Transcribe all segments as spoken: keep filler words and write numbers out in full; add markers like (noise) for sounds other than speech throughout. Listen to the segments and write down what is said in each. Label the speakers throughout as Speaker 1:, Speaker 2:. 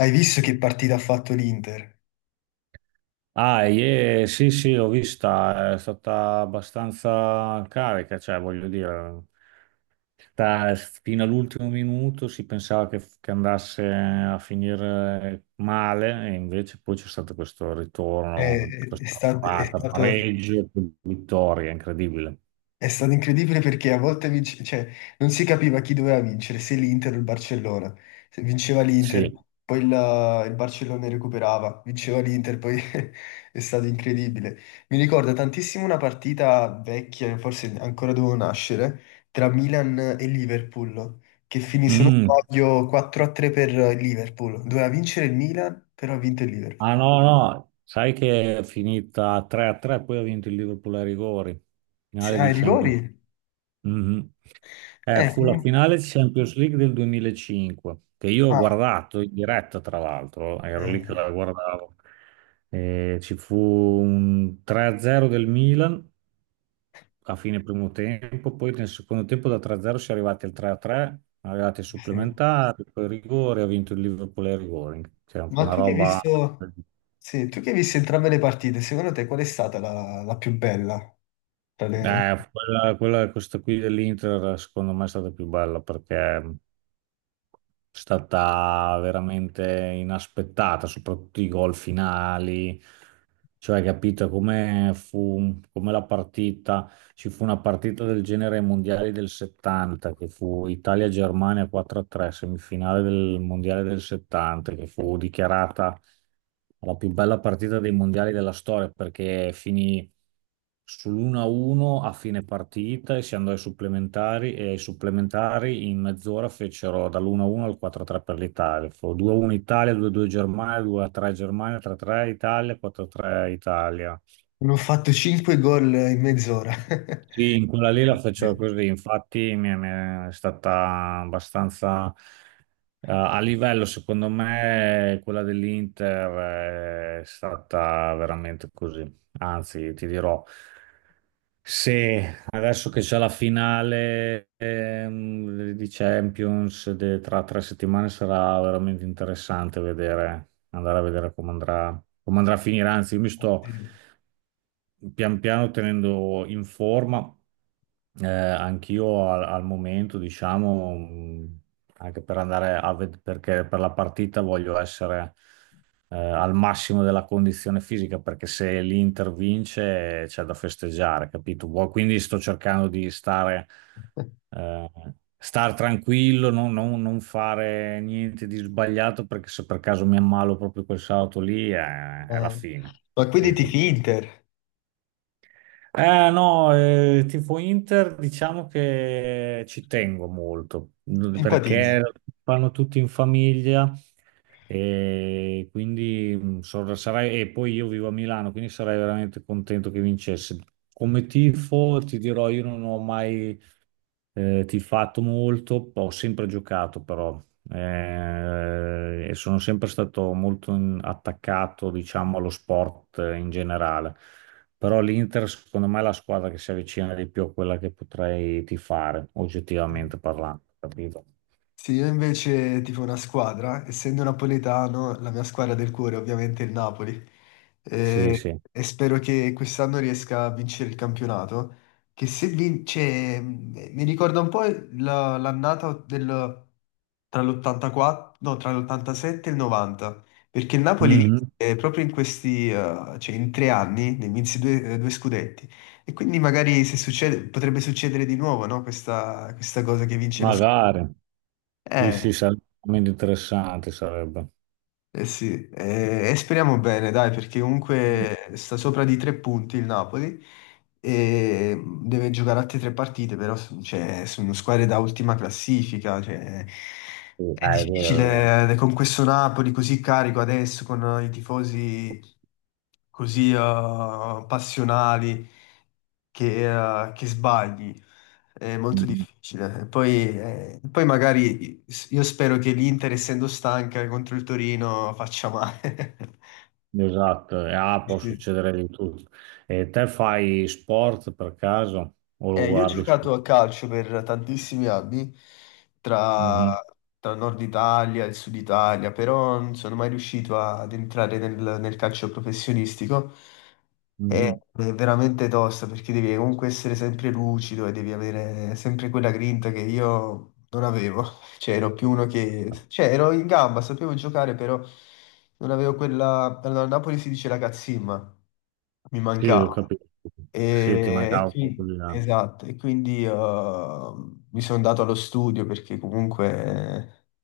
Speaker 1: Hai visto che partita ha fatto l'Inter?
Speaker 2: Ah, ie, sì, sì, l'ho vista, è stata abbastanza carica, cioè voglio dire, da- fino all'ultimo minuto si pensava che, che andasse a finire male e invece poi c'è stato questo
Speaker 1: È,
Speaker 2: ritorno,
Speaker 1: è
Speaker 2: questa
Speaker 1: sta- è
Speaker 2: parata,
Speaker 1: stato,
Speaker 2: pareggio, vittoria, incredibile.
Speaker 1: è stato incredibile perché a volte vince- cioè, non si capiva chi doveva vincere, se l'Inter o il Barcellona. Se vinceva l'Inter,
Speaker 2: Sì.
Speaker 1: poi il, il Barcellona recuperava, vinceva l'Inter, poi (laughs) è stato incredibile. Mi ricorda tantissimo una partita vecchia, forse ancora dovevo nascere, tra Milan e Liverpool, che finì, se non
Speaker 2: Mm.
Speaker 1: sbaglio, quattro a tre per il Liverpool. Doveva vincere il Milan, però ha vinto il Liverpool.
Speaker 2: Ah no, no, sai che è finita tre a tre, poi ha vinto il Liverpool ai rigori,
Speaker 1: Sì,
Speaker 2: finale
Speaker 1: ah,
Speaker 2: di
Speaker 1: i
Speaker 2: Champions.
Speaker 1: rigori?
Speaker 2: Mhm. Eh,
Speaker 1: Eh,
Speaker 2: fu la
Speaker 1: comunque-
Speaker 2: finale di Champions League del duemilacinque, che io ho
Speaker 1: ah,
Speaker 2: guardato in diretta, tra l'altro, ero lì che
Speaker 1: eh,
Speaker 2: la guardavo. Eh, ci fu un tre a zero del Milan a fine primo tempo, poi nel secondo tempo da tre a zero si è arrivati al tre a tre, arrivati ai
Speaker 1: sì.
Speaker 2: supplementari, poi ai rigori, ha vinto il Liverpool ai rigori. Cioè, fu
Speaker 1: Ma
Speaker 2: una
Speaker 1: tu che hai
Speaker 2: roba...
Speaker 1: visto, sì, tu che hai visto entrambe le partite, secondo te qual è stata la, la più bella? Tra le-
Speaker 2: Eh, quella, quella- questa qui dell'Inter secondo me è stata più bella perché è stata veramente inaspettata, soprattutto i gol finali, cioè capito come fu, come la partita. Ci fu una partita del genere ai mondiali del settanta, che fu Italia-Germania quattro a tre, semifinale del mondiale del settanta, che fu dichiarata la più bella partita dei mondiali della storia, perché finì sull'uno a uno a uno a fine partita e si andò ai supplementari e ai supplementari in mezz'ora fecero dall'uno a uno al quattro a tre per l'Italia. Fu due a uno Italia, due a due Germania, due a tre Germania, tre a tre Italia, quattro a tre Italia.
Speaker 1: Hanno fatto cinque gol in mezz'ora.
Speaker 2: Sì,
Speaker 1: (laughs)
Speaker 2: in quella lì la facevo così, infatti mi mi è stata abbastanza eh, a livello, secondo me, quella dell'Inter è stata veramente così. Anzi, ti dirò, se adesso che c'è la finale ehm, di Champions de- tra tre settimane sarà veramente interessante vedere, andare a vedere come andrà, come andrà a finire. Anzi, io mi sto pian piano tenendo in forma eh, anch'io al, al momento, diciamo, mh, anche per andare a vedere, perché per la partita voglio essere eh, al massimo della condizione fisica, perché se l'Inter vince eh, c'è da festeggiare, capito? Vuoi- Quindi sto cercando di stare, eh, star tranquillo, non, non- non fare niente di sbagliato, perché se per caso mi ammalo proprio quel sabato lì, eh, è la
Speaker 1: Eh,
Speaker 2: fine.
Speaker 1: Ma quindi
Speaker 2: Capito?
Speaker 1: tifi Inter,
Speaker 2: Eh no, eh, tifo Inter, diciamo che ci tengo molto, mh,
Speaker 1: simpatizzi.
Speaker 2: perché lo fanno tutti in famiglia e quindi mh, so- sarei, e poi io vivo a Milano, quindi sarei veramente contento che vincesse. Come tifo ti dirò, io non ho mai eh, tifato molto, ho sempre giocato però eh, e sono sempre stato molto in- attaccato, diciamo, allo sport eh, in generale. Però l'Inter, secondo me, è la squadra che si avvicina di più a quella che potrei tifare, oggettivamente parlando, capito?
Speaker 1: Sì, io invece tifo una squadra, essendo napoletano, la mia squadra del cuore ovviamente è ovviamente il Napoli.
Speaker 2: Sì,
Speaker 1: Eh,
Speaker 2: sì.
Speaker 1: e spero che quest'anno riesca a vincere il campionato. Che se vince, m- mi ricorda un po' la- l'annata del, tra l'ottantaquattro, no, tra l'ottantasette e il novanta, perché il Napoli
Speaker 2: Mhm.
Speaker 1: vinse proprio in questi, eh, cioè in tre anni, ne vinse due, eh, due scudetti. E quindi magari se succede, potrebbe succedere di nuovo, no? Questa, questa cosa che vince lo scudetto.
Speaker 2: Magari. Sì,
Speaker 1: Eh,
Speaker 2: sì, sarebbe interessante, sarebbe.
Speaker 1: eh sì, eh, e speriamo bene, dai, perché
Speaker 2: Mm.
Speaker 1: comunque sta sopra di tre punti il Napoli e deve giocare altre tre partite, però s- cioè, sono squadre da ultima classifica, cioè,
Speaker 2: Sì,
Speaker 1: è
Speaker 2: ah, è vero, è vero.
Speaker 1: difficile eh, con questo Napoli così carico adesso, con i tifosi così eh, passionali che, eh, che sbagli.
Speaker 2: Mhm.
Speaker 1: Difficile. Poi, eh, poi magari io spero che l'Inter, essendo stanca contro il Torino, faccia male. (laughs)
Speaker 2: Esatto, e, ah, può
Speaker 1: Sì.
Speaker 2: succedere di tutto. E te fai sport per caso o lo
Speaker 1: Eh, io ho
Speaker 2: guardi
Speaker 1: giocato
Speaker 2: solo?
Speaker 1: a calcio per tantissimi anni, tra,
Speaker 2: Mhm,
Speaker 1: tra Nord Italia e Sud Italia, però non sono mai riuscito ad entrare nel, nel calcio professionistico. È
Speaker 2: mhm.
Speaker 1: è veramente tosta perché devi comunque essere sempre lucido e devi avere sempre quella grinta che io non avevo. (laughs) Cioè, ero più uno che. Cioè, ero in gamba, sapevo giocare, però non avevo quella. Allora, a Napoli si dice la cazzimma, mi
Speaker 2: Sì, ho
Speaker 1: mancava.
Speaker 2: capito. Sì, ti
Speaker 1: E,
Speaker 2: mancava
Speaker 1: e
Speaker 2: un
Speaker 1: qui-
Speaker 2: po' di là.
Speaker 1: esatto, e quindi eh, mi sono dato allo studio perché comunque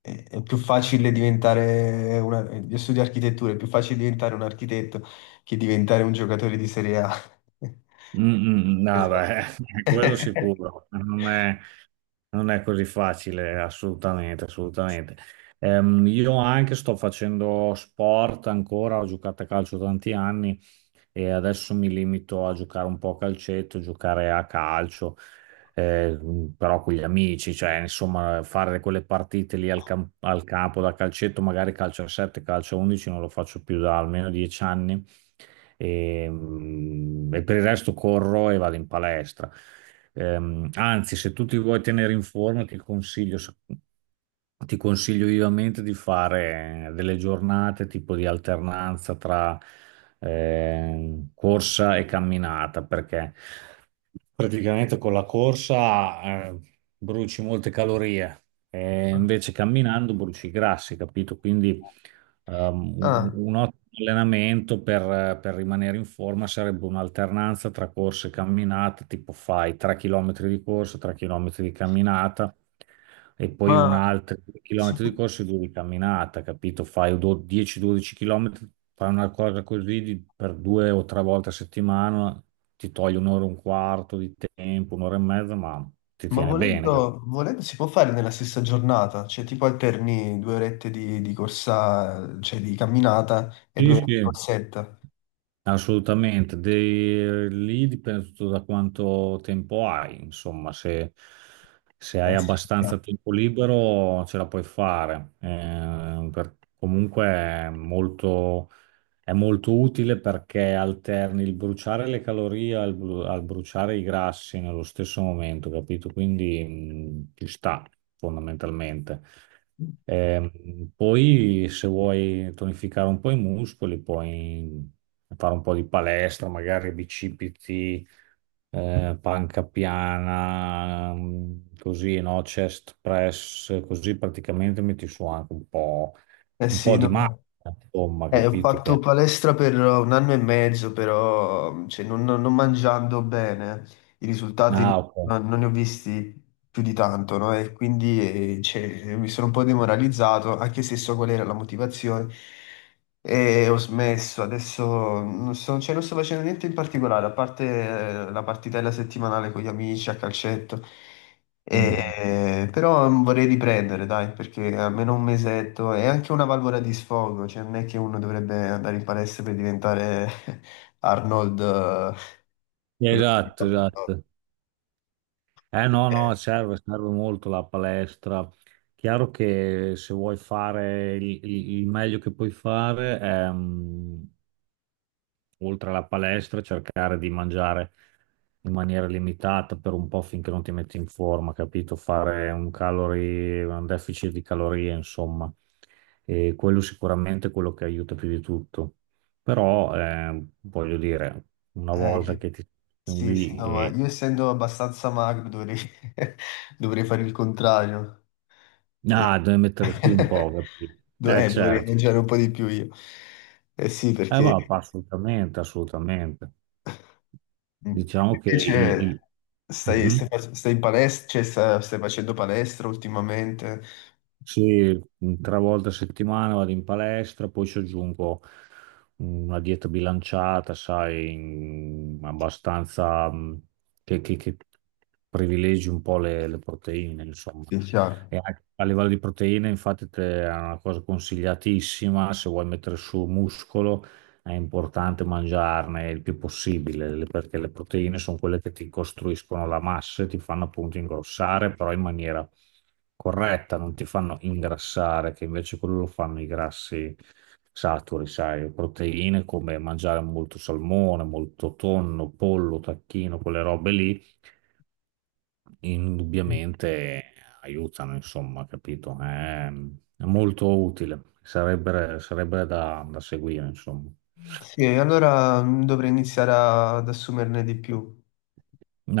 Speaker 1: è, è più facile diventare una, io studio architettura, è più facile diventare un architetto che diventare un giocatore di Serie A. (laughs)
Speaker 2: Mm, mm, no,
Speaker 1: Esatto.
Speaker 2: beh, (laughs) quello
Speaker 1: (laughs)
Speaker 2: sicuro, non è, non è così facile, assolutamente, assolutamente. Ehm, io anche sto facendo sport ancora, ho giocato a calcio tanti anni, e adesso mi limito a giocare un po' a calcetto, giocare a calcio, eh, però con gli amici, cioè insomma fare quelle partite lì al, cam- al campo da calcetto, magari calcio a sette, calcio a undici, non lo faccio più da almeno dieci anni e, mm, e per il resto corro e vado in palestra. Ehm, anzi, se tu ti vuoi tenere in forma, ti consiglio. Ti consiglio vivamente di fare delle giornate tipo di alternanza tra eh, corsa e camminata, perché praticamente con la corsa eh, bruci molte calorie e invece camminando bruci i grassi, capito? Quindi ehm, un,
Speaker 1: Ah,
Speaker 2: un ottimo allenamento per, per rimanere in forma sarebbe un'alternanza tra corse e camminate, tipo fai tre chilometri di corsa, tre chilometri di camminata e poi un
Speaker 1: ma,
Speaker 2: altro 2
Speaker 1: si
Speaker 2: km
Speaker 1: può-
Speaker 2: di corsa e due di camminata, capito? Fai do- dieci dodici km, fai una cosa così di- per due o tre volte a settimana, ti toglie un'ora e un quarto di tempo, un'ora e mezza, ma ti
Speaker 1: ma
Speaker 2: tiene bene. Capito?
Speaker 1: volendo, volendo si può fare nella stessa giornata, cioè tipo alterni due orette di, di corsa, cioè di camminata e due
Speaker 2: Sì,
Speaker 1: orette di
Speaker 2: sì.
Speaker 1: corsetta.
Speaker 2: Assolutamente, De- lì dipende tutto da quanto tempo hai, insomma, se, se hai
Speaker 1: Eh sì, chiaro.
Speaker 2: abbastanza tempo libero ce la puoi fare. Eh, per- comunque è molto, è molto utile perché alterni il bruciare le calorie al, bru- al bruciare i grassi nello stesso momento, capito? Quindi mh, ci sta fondamentalmente. Ehm, poi se vuoi tonificare un po' i muscoli, puoi fare un po' di palestra, magari bicipiti, eh, panca piana, mh, così, no? Chest press, così praticamente metti su anche un po',
Speaker 1: Eh
Speaker 2: un
Speaker 1: sì,
Speaker 2: po' di massa,
Speaker 1: no.
Speaker 2: insomma,
Speaker 1: Eh, ho
Speaker 2: capito
Speaker 1: fatto
Speaker 2: che...
Speaker 1: palestra per un anno e mezzo, però cioè, non, non- non mangiando bene, i risultati
Speaker 2: Ah, ok.
Speaker 1: non, non ne ho visti più di tanto, no? E quindi eh, cioè, mi sono un po' demoralizzato, anche se so qual era la motivazione, e ho smesso. Adesso non so, cioè, non sto facendo niente in particolare, a parte eh, la partitella settimanale con gli amici a calcetto.
Speaker 2: Mhm.
Speaker 1: E- però mm, vorrei riprendere, dai, perché almeno un mesetto è anche una valvola di sfogo, cioè non è che uno dovrebbe andare in palestra per diventare (laughs) Arnold, eh, quello che fa,
Speaker 2: Esatto,
Speaker 1: no?
Speaker 2: esatto. Eh no,
Speaker 1: Eh,
Speaker 2: no, serve, serve molto la palestra. Chiaro che se vuoi fare il, il- il meglio che puoi fare ehm, oltre alla palestra, cercare di mangiare in maniera limitata per un po' finché non ti metti in forma, capito? Fare un calorie, un deficit di calorie, insomma. E quello sicuramente è quello che aiuta più di tutto. Però, eh, voglio dire, una volta
Speaker 1: eh,
Speaker 2: che ti sono
Speaker 1: sì, sì,
Speaker 2: lì
Speaker 1: no, ma
Speaker 2: e...
Speaker 1: io essendo abbastanza magro dovrei, (laughs) dovrei fare il contrario.
Speaker 2: Ah,
Speaker 1: Eh,
Speaker 2: devi mettere su un po',
Speaker 1: (laughs)
Speaker 2: capito?
Speaker 1: do-
Speaker 2: Eh,
Speaker 1: eh, dovrei
Speaker 2: certo.
Speaker 1: mangiare un po' di più io. Eh sì,
Speaker 2: Eh,
Speaker 1: perché.
Speaker 2: va, assolutamente, assolutamente.
Speaker 1: Mm.
Speaker 2: Diciamo che il...
Speaker 1: Invece
Speaker 2: il-
Speaker 1: stai, stai,
Speaker 2: Mhm.
Speaker 1: fac- stai in palestra, cioè sta- stai, facendo palestra ultimamente?
Speaker 2: Sì, mm, tre volte a settimana vado in palestra, poi ci aggiungo una dieta bilanciata, sai, in- abbastanza mm, che, che- che privilegi un po' le, le proteine, insomma.
Speaker 1: Sì, chiaro.
Speaker 2: E anche a livello di proteine, infatti, te- è una cosa consigliatissima, se vuoi mettere su muscolo è importante mangiarne il più possibile, le- perché le proteine sono quelle che ti costruiscono la massa e ti fanno appunto ingrossare, però in maniera corretta, non ti fanno ingrassare, che invece quello lo fanno i grassi saturi, sai, proteine come mangiare molto salmone, molto tonno, pollo, tacchino, quelle robe lì, indubbiamente aiutano, insomma, capito? È, è molto utile, sarebbe, sarebbe da, da seguire, insomma.
Speaker 1: Sì, allora mm, dovrei iniziare a- ad assumerne di più.